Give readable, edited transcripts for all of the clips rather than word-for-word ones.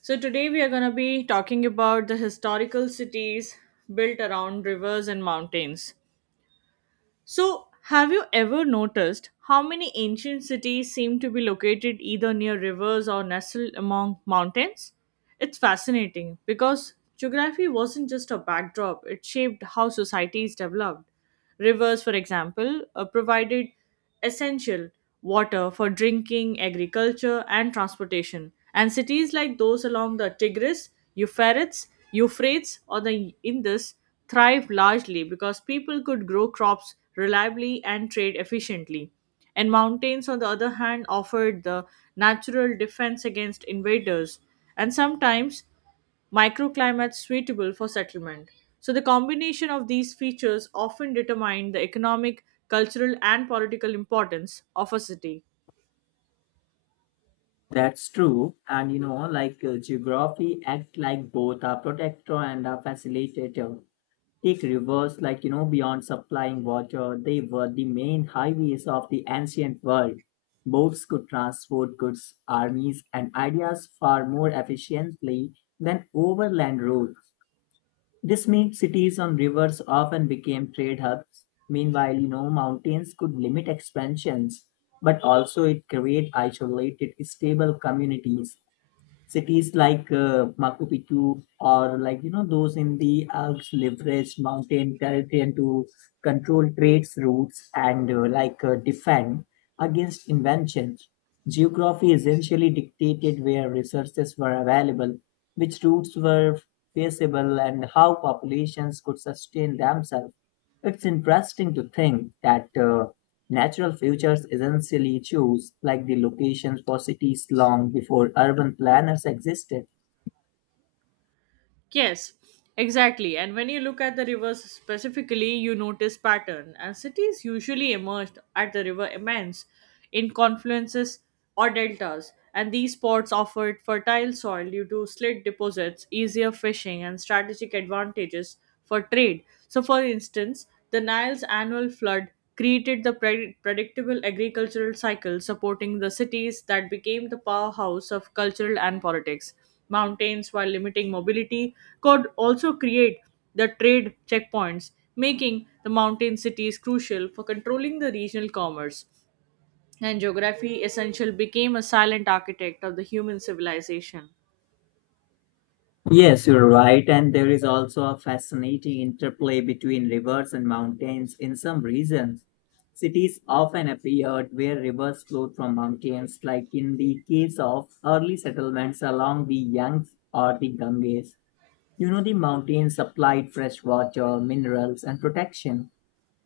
So, today we are going to be talking about the historical cities built around rivers and mountains. So, have you ever noticed how many ancient cities seem to be located either near rivers or nestled among mountains? It's fascinating because geography wasn't just a backdrop, it shaped how societies developed. Rivers, for example, provided essential water for drinking, agriculture, and transportation. And cities like those along the Tigris, Euphrates, or the Indus thrived largely because people could grow crops reliably and trade efficiently. And mountains, on the other hand, offered the natural defense against invaders. And sometimes microclimates suitable for settlement. So, the combination of these features often determine the economic, cultural, and political importance of a city. That's true. And geography act like both a protector and a facilitator. Take rivers, beyond supplying water, they were the main highways of the ancient world. Boats could transport goods, armies, and ideas far more efficiently than overland roads. This meant cities on rivers often became trade hubs. Meanwhile, mountains could limit expansions, but also it create isolated, stable communities cities Machu Picchu or those in the Alps leveraged mountain territory to control trade routes and defend against inventions. Geography essentially dictated where resources were available, which routes were feasible, and how populations could sustain themselves. It's interesting to think that natural features essentially choose like the locations for cities long before urban planners existed. Yes, exactly. And when you look at the rivers specifically, you notice pattern. And cities usually emerged at the river immense in confluences or deltas. And these spots offered fertile soil due to slit deposits, easier fishing, and strategic advantages for trade. So, for instance, the Nile's annual flood created the predictable agricultural cycle supporting the cities that became the powerhouse of cultural and politics mountains while limiting mobility could also create the trade checkpoints, making the mountain cities crucial for controlling the regional commerce. And geography essential became a silent architect of the human civilization. Yes, you're right, and there is also a fascinating interplay between rivers and mountains in some regions. Cities often appeared where rivers flowed from mountains, like in the case of early settlements along the Yangtze or the Ganges. You know, the mountains supplied fresh water, minerals, and protection,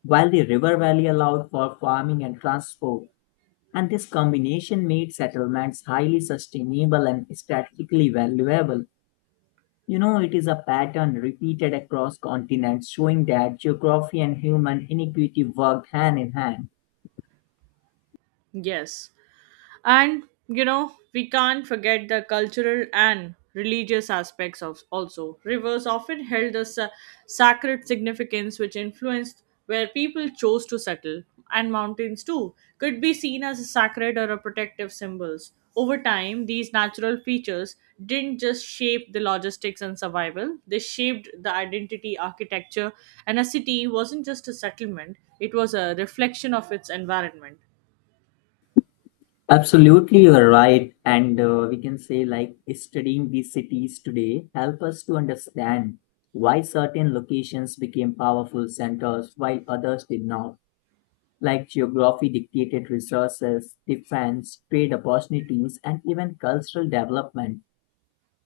while the river valley allowed for farming and transport. And this combination made settlements highly sustainable and strategically valuable. You know, it is a pattern repeated across continents showing that geography and human inequity worked hand in hand. Yes, and you know we can't forget the cultural and religious aspects of also rivers often held a sacred significance, which influenced where people chose to settle, and mountains too could be seen as a sacred or a protective symbols. Over time, these natural features didn't just shape the logistics and survival, they shaped the identity architecture, and a city wasn't just a settlement, it was a reflection of its environment. Absolutely, you're right. And we can say, like, studying these cities today help us to understand why certain locations became powerful centers while others did not. Like geography dictated resources, defense, trade opportunities, and even cultural development.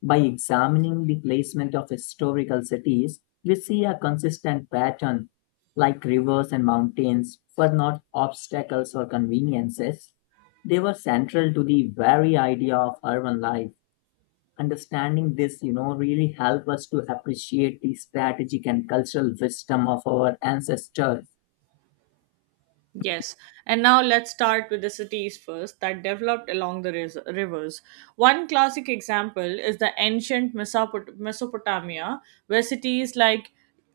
By examining the placement of historical cities, we see a consistent pattern, like rivers and mountains were not obstacles or conveniences. They were central to the very idea of urban life. Understanding this, you know, really help us to appreciate the strategic and cultural wisdom of our ancestors. Yes, and now let's start with the cities first that developed along the rivers. One classic example is the ancient Mesopotamia, where cities like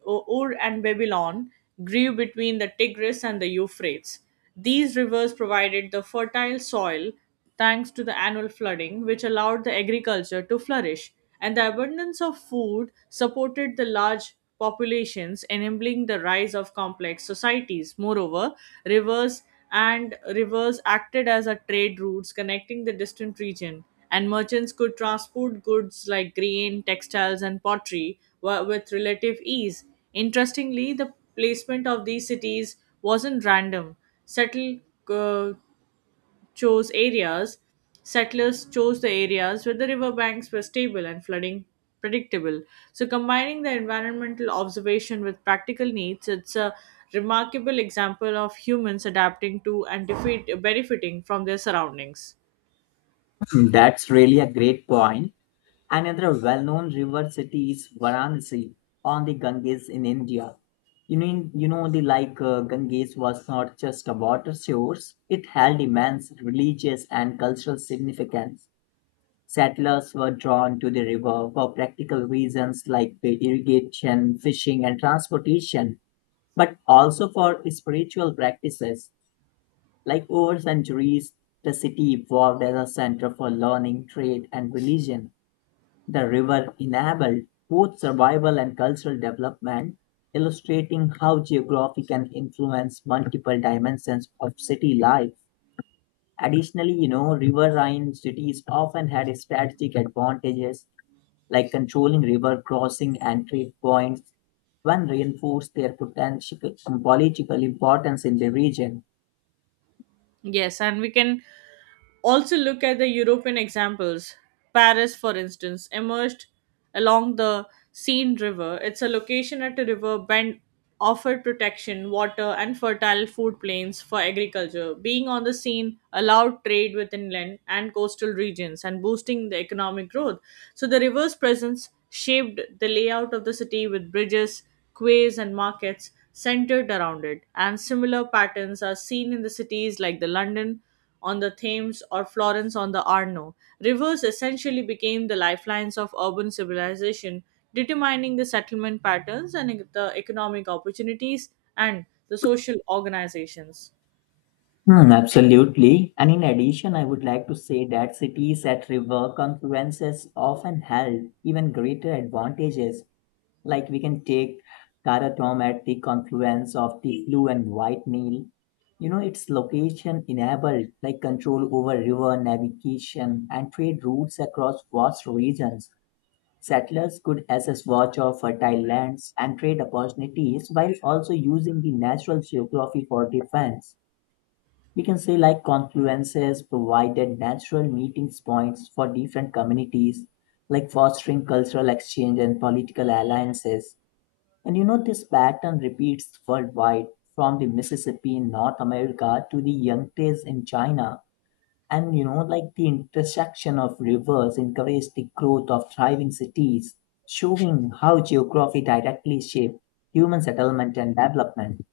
Ur and Babylon grew between the Tigris and the Euphrates. These rivers provided the fertile soil thanks to the annual flooding, which allowed the agriculture to flourish. And the abundance of food supported the large populations, enabling the rise of complex societies. Moreover, rivers rivers acted as a trade routes connecting the distant region, and merchants could transport goods like grain, textiles, and pottery with relative ease. Interestingly, the placement of these cities wasn't random. Settle, uh, chose areas, Settlers chose the areas where the riverbanks were stable and flooding predictable. So, combining the environmental observation with practical needs, it's a remarkable example of humans adapting to and benefiting from their surroundings. Hmm, that's really a great point. Another well known river city is Varanasi on the Ganges in India. You know the like Ganges was not just a water source, it held immense religious and cultural significance. Settlers were drawn to the river for practical reasons like the irrigation, fishing, and transportation, but also for spiritual practices. Like over centuries, the city evolved as a center for learning, trade, and religion. The river enabled both survival and cultural development, illustrating how geography can influence multiple dimensions of city life. Additionally, you know, riverine cities often had strategic advantages like controlling river crossing and trade points, one reinforced their potential political importance in the region. Yes, and we can also look at the European examples. Paris, for instance, emerged along the Seine River. It's a location at a river bend offered protection, water, and fertile food plains for agriculture. Being on the Seine allowed trade with inland and coastal regions and boosting the economic growth. So the river's presence shaped the layout of the city with bridges, quays, and markets centered around it, and similar patterns are seen in the cities like the London on the Thames or Florence on the Arno. Rivers essentially became the lifelines of urban civilization, determining the settlement patterns and the economic opportunities and the social organizations. Hmm, absolutely. And in addition, I would like to say that cities at river confluences often held even greater advantages. Like we can take Karatom at the confluence of the Blue and White Nile. You know, its location enabled like control over river navigation and trade routes across vast regions. Settlers could access watch of fertile lands and trade opportunities while also using the natural geography for defense. We can say like confluences provided natural meeting points for different communities, like fostering cultural exchange and political alliances. And you know, this pattern repeats worldwide from the Mississippi in North America to the Yangtze in China. And you know, like the intersection of rivers encouraged the growth of thriving cities, showing how geography directly shaped human settlement and development.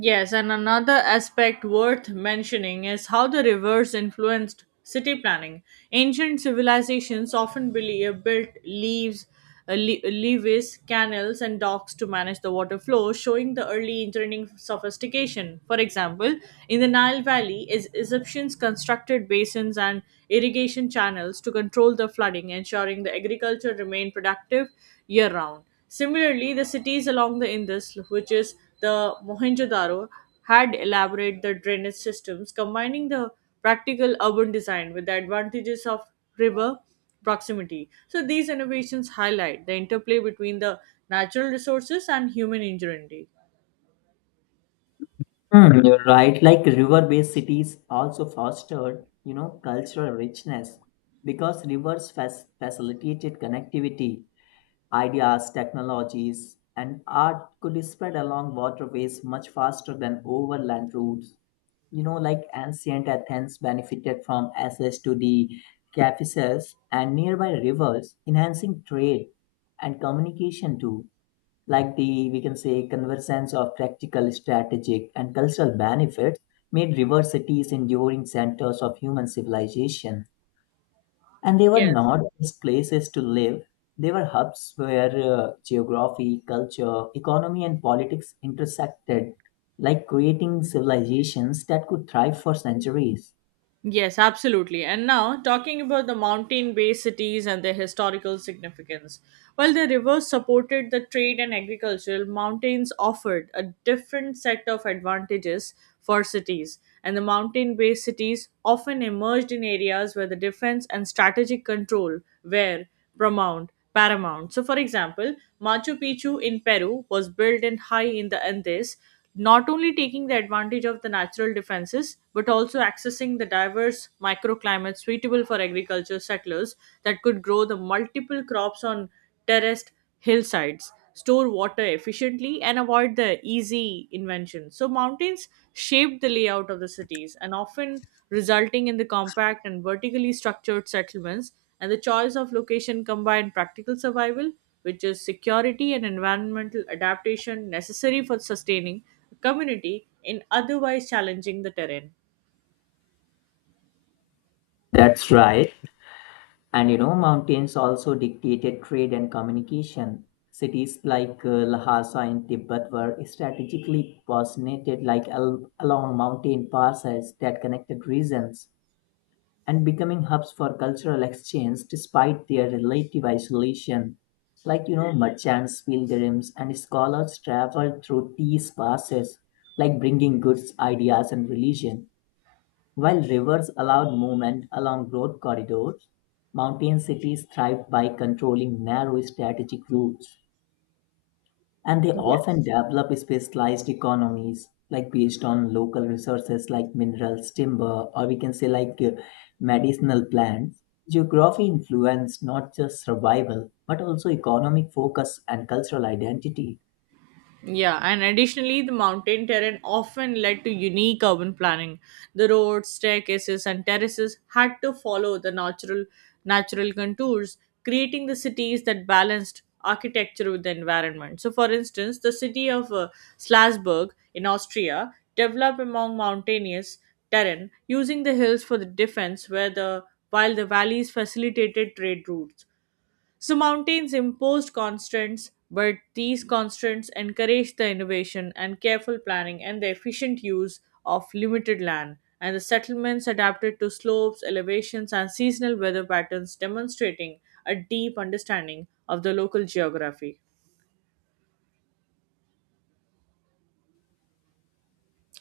Yes, and another aspect worth mentioning is how the rivers influenced city planning. Ancient civilizations often built leaves, levees, canals, and docks to manage the water flow, showing the early engineering sophistication. For example, in the Nile Valley, is Egyptians constructed basins and irrigation channels to control the flooding, ensuring the agriculture remained productive year round. Similarly, the cities along the Indus, which is the Mohenjo-daro, had elaborate the drainage systems, combining the practical urban design with the advantages of river proximity. So these innovations highlight the interplay between the natural resources and human ingenuity. Hmm, you're right. Like river-based cities also fostered, you know, cultural richness because rivers facilitated connectivity, ideas, technologies, and art could be spread along waterways much faster than overland routes. You know, like ancient Athens benefited from access to the Caucasus and nearby rivers, enhancing trade and communication too, like the we can say convergence of practical strategic and cultural benefits made river cities enduring centers of human civilization, and they were Yes. not just places to live, they were hubs where geography culture economy and politics intersected, like creating civilizations that could thrive for centuries. Yes, absolutely. And now, talking about the mountain based cities and their historical significance. While the rivers supported the trade and agriculture, mountains offered a different set of advantages for cities. And the mountain based cities often emerged in areas where the defense and strategic control were Paramount. So, for example, Machu Picchu in Peru was built in high in the Andes, not only taking the advantage of the natural defenses, but also accessing the diverse microclimates suitable for agriculture settlers that could grow the multiple crops on terraced hillsides, store water efficiently, and avoid the easy invention. So mountains shaped the layout of the cities and often resulting in the compact and vertically structured settlements, and the choice of location combined practical survival, which is security and environmental adaptation necessary for sustaining a community in otherwise challenging the terrain. That's right. And you know, mountains also dictated trade and communication. Cities Lhasa in Tibet were strategically positioned like along mountain passes that connected regions and becoming hubs for cultural exchange despite their relative isolation. Like, you know, merchants, pilgrims, and scholars traveled through these passes, like bringing goods, ideas, and religion. While rivers allowed movement along road corridors, mountain cities thrived by controlling narrow strategic routes, and they often Yes. developed specialized economies, like based on local resources like minerals, timber, or we can say medicinal plants. Geography influenced not just survival, but also economic focus and cultural identity. Yeah, and additionally, the mountain terrain often led to unique urban planning. The roads, staircases, and terraces had to follow the natural contours, creating the cities that balanced architecture with the environment. So, for instance, the city of Salzburg in Austria developed among mountainous terrain, using the hills for the defense, where the while the valleys facilitated trade routes. So mountains imposed constraints, but these constraints encouraged the innovation and careful planning and the efficient use of limited land. And the settlements adapted to slopes, elevations, and seasonal weather patterns, demonstrating a deep understanding of the local geography.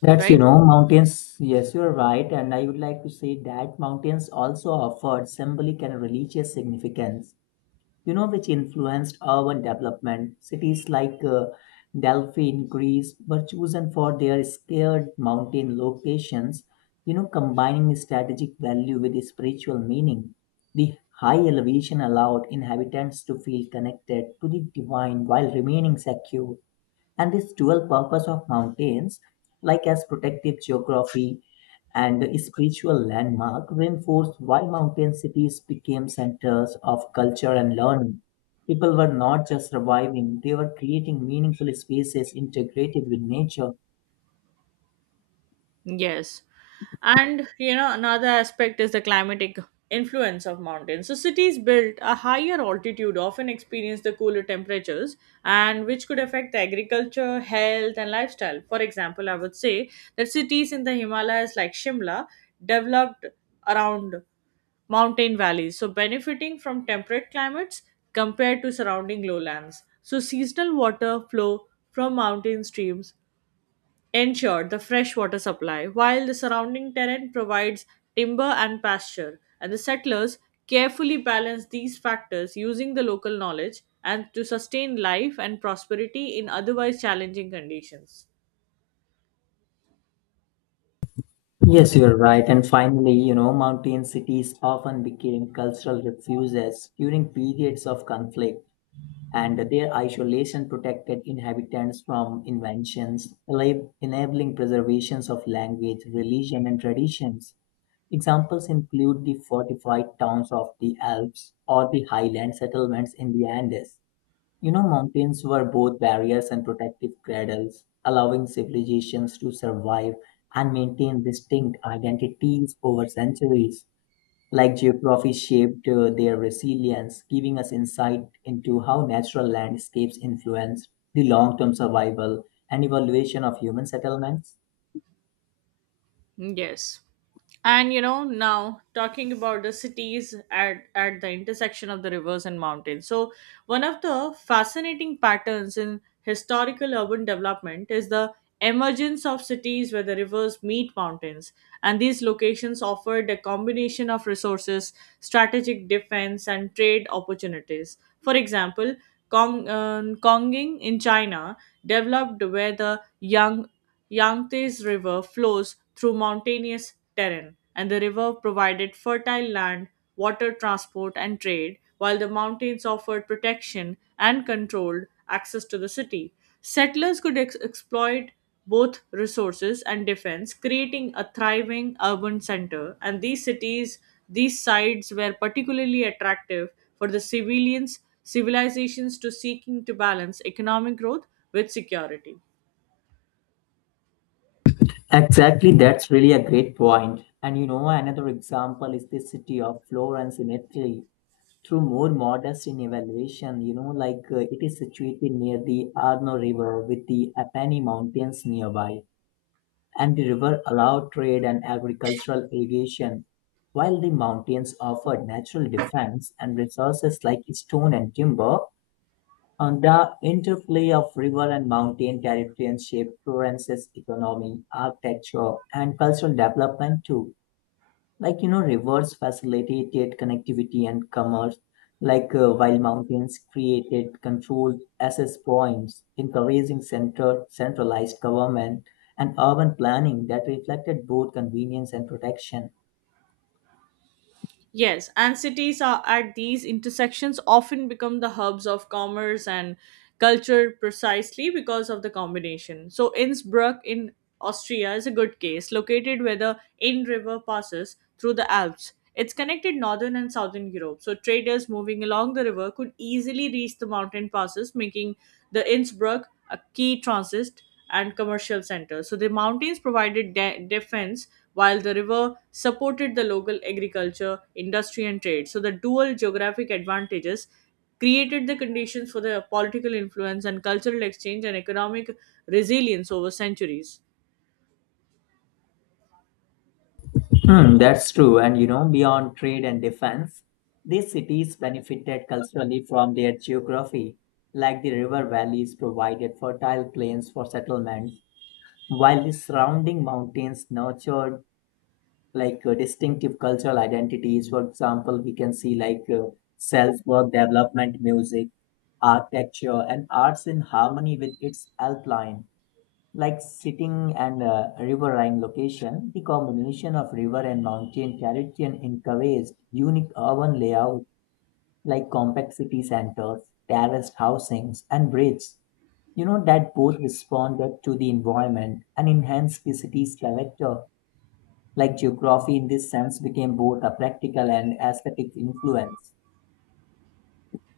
That's, you Right? know, mountains. Yes, you're right. And I would like to say that mountains also offered symbolic and religious significance, you know, which influenced urban development. Cities Delphi in Greece were chosen for their scarred mountain locations, you know, combining strategic value with spiritual meaning. The high elevation allowed inhabitants to feel connected to the divine while remaining secure, and this dual purpose of mountains, like as protective geography and a spiritual landmark, reinforced why mountain cities became centers of culture and learning. People were not just surviving, they were creating meaningful spaces integrated with nature. Yes. And you know, another aspect is the climatic influence of mountains. So cities built a higher altitude often experience the cooler temperatures and which could affect the agriculture, health and lifestyle. For example, I would say that cities in the Himalayas like Shimla developed around mountain valleys, so benefiting from temperate climates compared to surrounding lowlands. So seasonal water flow from mountain streams ensured the fresh water supply, while the surrounding terrain provides timber and pasture. And the settlers carefully balanced these factors using the local knowledge and to sustain life and prosperity in otherwise challenging conditions. Yes, you are right. And finally, you know, mountain cities often became cultural refuges during periods of conflict. And their isolation protected inhabitants from inventions, enabling preservations of language, religion, and traditions. Examples include the fortified towns of the Alps or the highland settlements in the Andes. You know, mountains were both barriers and protective cradles, allowing civilizations to survive and maintain distinct identities over centuries. Like geography shaped their resilience, giving us insight into how natural landscapes influence the long term survival and evaluation of human settlements. Yes. And you know, now talking about the cities at the intersection of the rivers and mountains. So, one of the fascinating patterns in historical urban development is the emergence of cities where the rivers meet mountains. And these locations offered a combination of resources, strategic defense, and trade opportunities. For example, Konging in China developed where the Yangtze River flows through mountainous terrain, and the river provided fertile land, water transport, and trade, while the mountains offered protection and controlled access to the city. Settlers could exploit both resources and defense, creating a thriving urban center. And these sites were particularly attractive for the civilizations to seeking to balance economic growth with security. Exactly, that's really a great point. And you know, another example is the city of Florence in Italy. Through more modest in evaluation, you know, it is situated near the Arno River with the Apennine Mountains nearby. And the river allowed trade and agricultural irrigation, while the mountains offered natural defense and resources like stone and timber. And the interplay of river and mountain territories shaped Florence's economy, architecture, and cultural development too, like you know rivers facilitated connectivity and commerce, while mountains created controlled access points encouraging center centralized government and urban planning that reflected both convenience and protection. Yes, and cities are at these intersections often become the hubs of commerce and culture precisely because of the combination. So, Innsbruck in Austria is a good case, located where the Inn River passes through the Alps. It's connected northern and southern Europe, so traders moving along the river could easily reach the mountain passes, making the Innsbruck a key transit and commercial centers. So the mountains provided defense while the river supported the local agriculture, industry, and trade. So the dual geographic advantages created the conditions for the political influence and cultural exchange and economic resilience over centuries. Hmm, that's true. And you know, beyond trade and defense, these cities benefited culturally from their geography, like the river valleys provided fertile plains for settlements, while the surrounding mountains nurtured distinctive cultural identities. For example, we can see self-work development music, architecture, and arts in harmony with its alpine, like sitting and riverine location. The combination of river and mountain terrain encouraged unique urban layout like compact city centers, terraced housings, and bridges, you know, that both responded to the environment and enhanced the city's character, like geography in this sense became both a practical and aesthetic influence.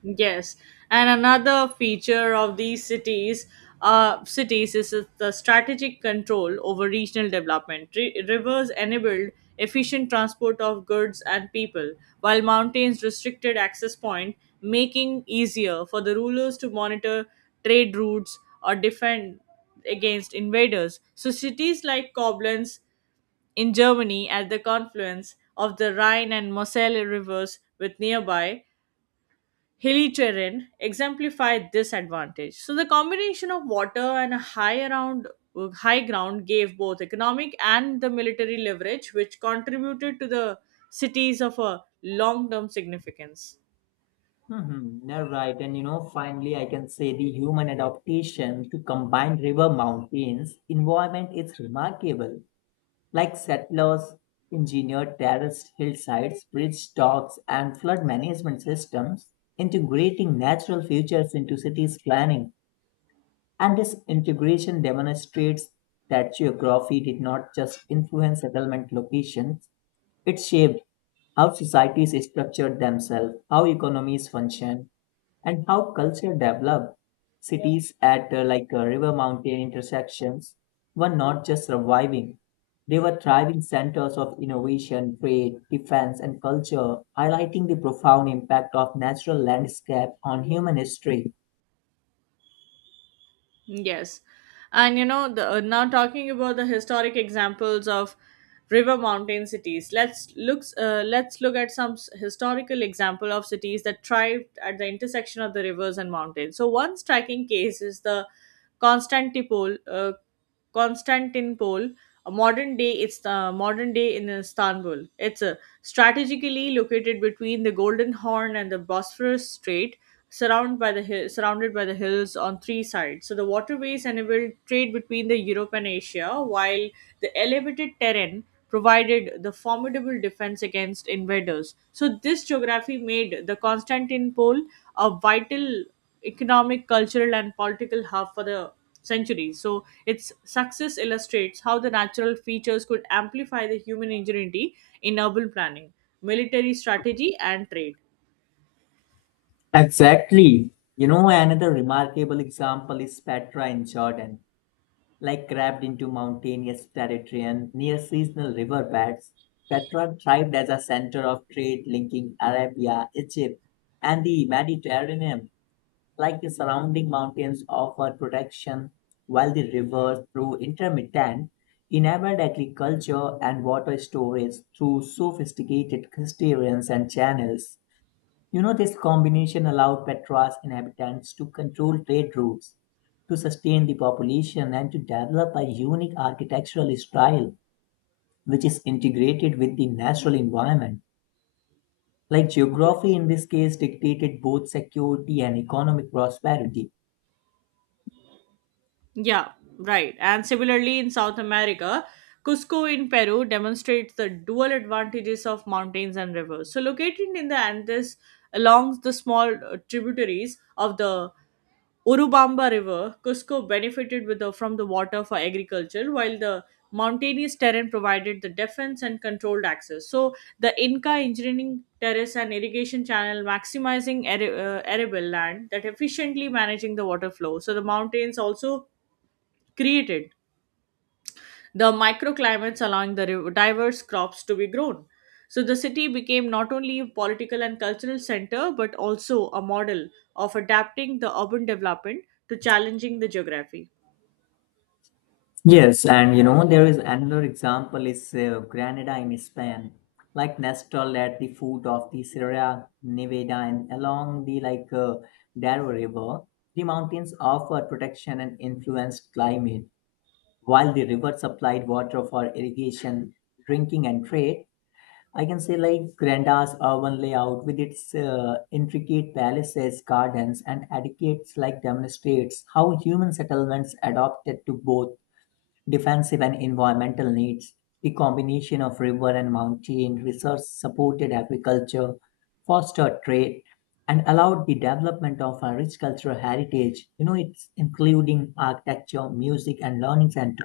Yes, and another feature of these cities is the strategic control over regional development. Rivers enabled efficient transport of goods and people, while mountains restricted access point, making easier for the rulers to monitor trade routes or defend against invaders. So cities like Koblenz in Germany at the confluence of the Rhine and Moselle rivers with nearby hilly terrain exemplify this advantage. So the combination of water and a high around high ground gave both economic and the military leverage, which contributed to the cities of a long-term significance. Mm-hmm, you're right. And you know, finally, I can say the human adaptation to combine river mountains environment is remarkable. Like settlers engineered terraced hillsides, bridge docks, and flood management systems, integrating natural features into cities planning. And this integration demonstrates that geography did not just influence settlement locations, it shaped how societies structured themselves, how economies function, and how culture developed. Cities at river mountain intersections were not just surviving, they were thriving centers of innovation, trade, defense, and culture, highlighting the profound impact of natural landscape on human history. Yes. And you know, now talking about the historic examples of river mountain cities, let's look at some historical example of cities that thrived at the intersection of the rivers and mountains. So one striking case is the Constantinople, uh, Constantinople, a modern day in Istanbul. It's strategically located between the Golden Horn and the Bosphorus Strait, surrounded by the hills on three sides. So the waterways enabled trade between the Europe and Asia, while the elevated terrain provided the formidable defense against invaders. So this geography made the Constantinople a vital economic, cultural, and political hub for the centuries. So its success illustrates how the natural features could amplify the human ingenuity in urban planning, military strategy, and trade. Exactly. You know, another remarkable example is Petra in Jordan. Like crabbed into mountainous territory and near seasonal riverbeds, Petra thrived as a center of trade linking Arabia, Egypt, and the Mediterranean. Like the surrounding mountains offered protection, while the rivers, through intermittent, enabled agriculture and water storage through sophisticated cisterns and channels. You know, this combination allowed Petra's inhabitants to control trade routes, to sustain the population, and to develop a unique architectural style which is integrated with the natural environment. Like geography, Yes. in this case, dictated both security and economic prosperity. Yeah, right. And similarly, in South America, Cusco in Peru demonstrates the dual advantages of mountains and rivers. So, located in the Andes along the small tributaries of the Urubamba River, Cusco benefited from the water for agriculture, while the mountainous terrain provided the defense and controlled access. So, the Inca engineering terrace and irrigation channel maximizing arable land that efficiently managing the water flow. So, the mountains also created the microclimates allowing the diverse crops to be grown. So the city became not only a political and cultural center but also a model of adapting the urban development to challenging the geography. Yes, and you know, there is another example is Granada in Spain, like Nestle at the foot of the Sierra Nevada and along the Darro River, the mountains offered protection and influenced climate, while the river supplied water for irrigation, drinking, and trade. I can say like Granada's urban layout with its intricate palaces, gardens, and etiquettes like demonstrates how human settlements adopted to both defensive and environmental needs, the combination of river and mountain research supported agriculture, fostered trade, and allowed the development of a rich cultural heritage. You know, it's including architecture, music, and learning center.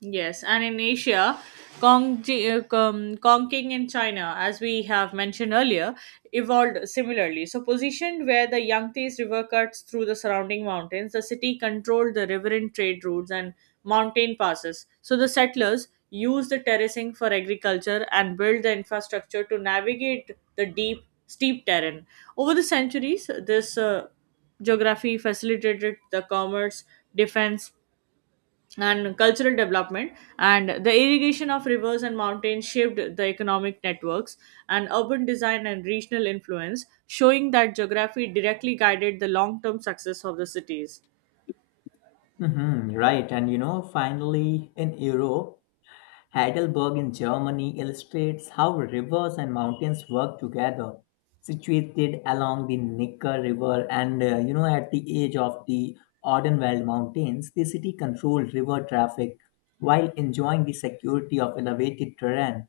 Yes, and in Asia, Kong, uh, um, Kong Kongqing in China, as we have mentioned earlier, evolved similarly. So, positioned where the Yangtze River cuts through the surrounding mountains, the city controlled the riverine trade routes and mountain passes. So, the settlers used the terracing for agriculture and built the infrastructure to navigate the deep, steep terrain. Over the centuries, this geography facilitated the commerce, defense, and cultural development, and the irrigation of rivers and mountains shaped the economic networks and urban design and regional influence, showing that geography directly guided the long-term success of the cities. Hmm, right. And you know, finally, in Europe, Heidelberg in Germany illustrates how rivers and mountains work together. Situated along the Neckar River and you know at the edge of the Odenwald Mountains, the city controlled river traffic while enjoying the security of elevated terrain,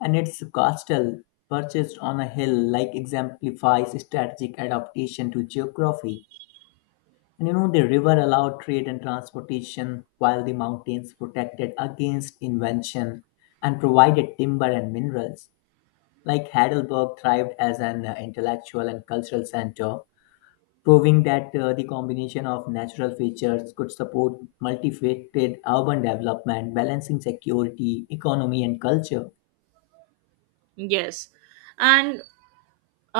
and its castle perched on a hill like exemplifies strategic adaptation to geography. And you know, the river allowed trade and transportation, while the mountains protected against invention and provided timber and minerals. Like Heidelberg thrived as an intellectual and cultural center, proving that the combination of natural features could support multifaceted urban development, balancing security, economy, and culture. Yes. And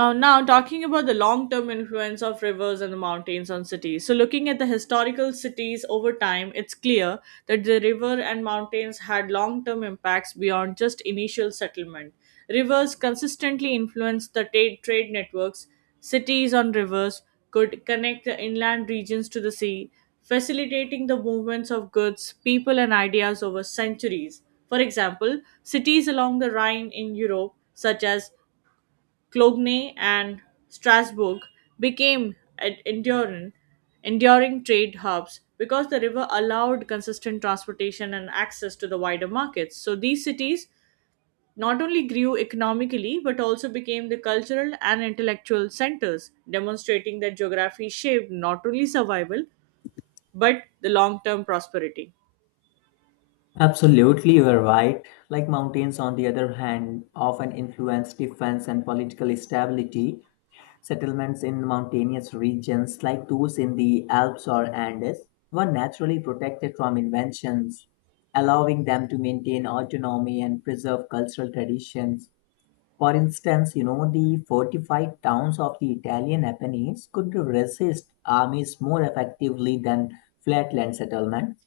now, talking about the long term influence of rivers and the mountains on cities. So, looking at the historical cities over time, it's clear that the river and mountains had long term impacts beyond just initial settlement. Rivers consistently influenced the trade networks. Cities on rivers could connect the inland regions to the sea, facilitating the movements of goods, people, and ideas over centuries. For example, cities along the Rhine in Europe, such as Clognay and Strasbourg became enduring trade hubs because the river allowed consistent transportation and access to the wider markets. So these cities not only grew economically but also became the cultural and intellectual centers, demonstrating that geography shaped not only survival but the long term prosperity. Absolutely, you are right. Like mountains, on the other hand, often influence defense and political stability. Settlements in mountainous regions like those in the Alps or Andes were naturally protected from inventions, allowing them to maintain autonomy and preserve cultural traditions. For instance, you know, the fortified towns of the Italian Apennines could resist armies more effectively than flatland settlements,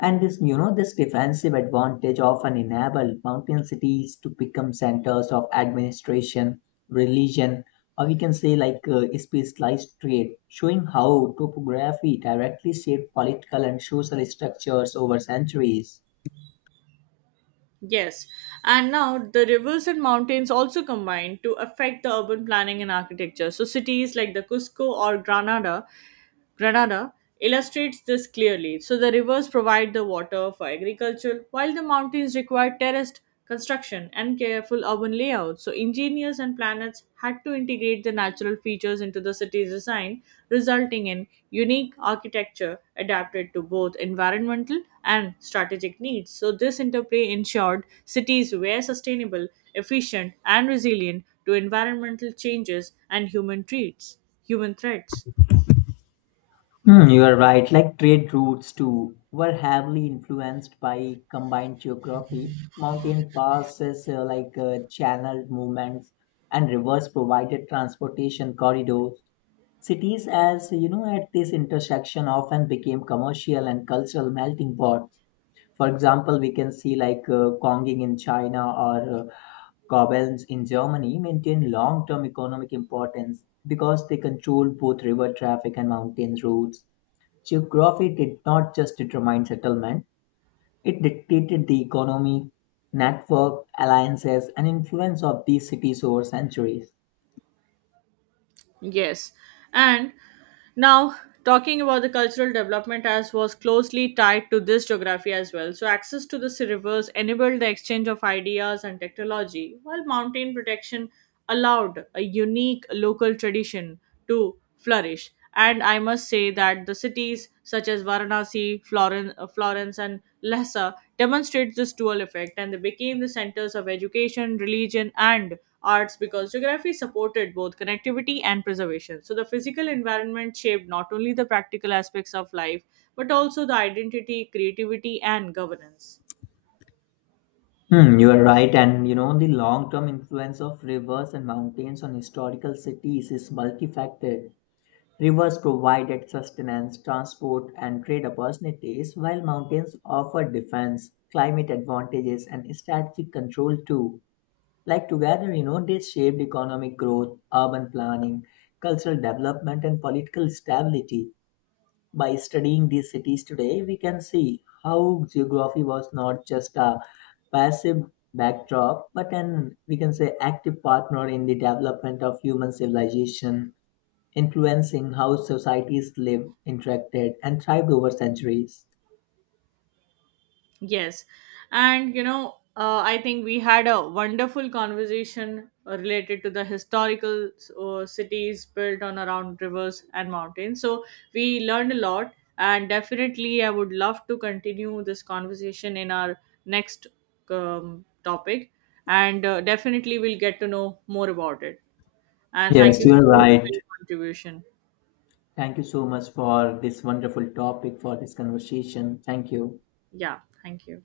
and this, you know, this defensive advantage often enabled mountain cities to become centers of administration, religion, or we can say specialized trade, showing how topography directly shaped political and social structures over centuries. Yes, and now the rivers and mountains also combine to affect the urban planning and architecture. So, cities like the Cusco or Granada illustrates this clearly. So the rivers provide the water for agriculture, while the mountains require terraced construction and careful urban layout. So engineers and planners had to integrate the natural features into the city's design, resulting in unique architecture adapted to both environmental and strategic needs. So this interplay ensured cities were sustainable, efficient, and resilient to environmental changes and human threats. Hmm, you are right. Like trade routes too were heavily influenced by combined geography. Mountain passes channeled movements and rivers provided transportation corridors. Cities, as you know, at this intersection often became commercial and cultural melting pots. For example, we can see Konging in China or Caverns in Germany maintain long-term economic importance because they control both river traffic and mountain routes. Geography did not just determine settlement, it dictated the economy, network, alliances, and influence of these cities over centuries. Yes. And now, talking about the cultural development as was closely tied to this geography as well. So, access to the rivers enabled the exchange of ideas and technology, while mountain protection allowed a unique local tradition to flourish. And I must say that the cities such as Varanasi, Florence and Lhasa demonstrate this dual effect, and they became the centers of education, religion, and arts because geography supported both connectivity and preservation. So the physical environment shaped not only the practical aspects of life but also the identity, creativity, and governance. Hmm, you are right, and you know the long-term influence of rivers and mountains on historical cities is multifaceted. Rivers provided sustenance, transport, and trade opportunities, while mountains offered defense, climate advantages, and strategic control too. Like together, you know, they shaped economic growth, urban planning, cultural development, and political stability. By studying these cities today, we can see how geography was not just a passive backdrop, but an we can say active partner in the development of human civilization influencing how societies lived, interacted, and thrived over centuries. Yes. And, you know, I think we had a wonderful conversation related to the historical cities built on around rivers and mountains. So we learned a lot, and definitely I would love to continue this conversation in our next topic. And definitely we'll get to know more about it. And thank Yes, you you are so much right. for your contribution. Thank you so much for this wonderful topic, for this conversation. Thank you. Yeah, thank you.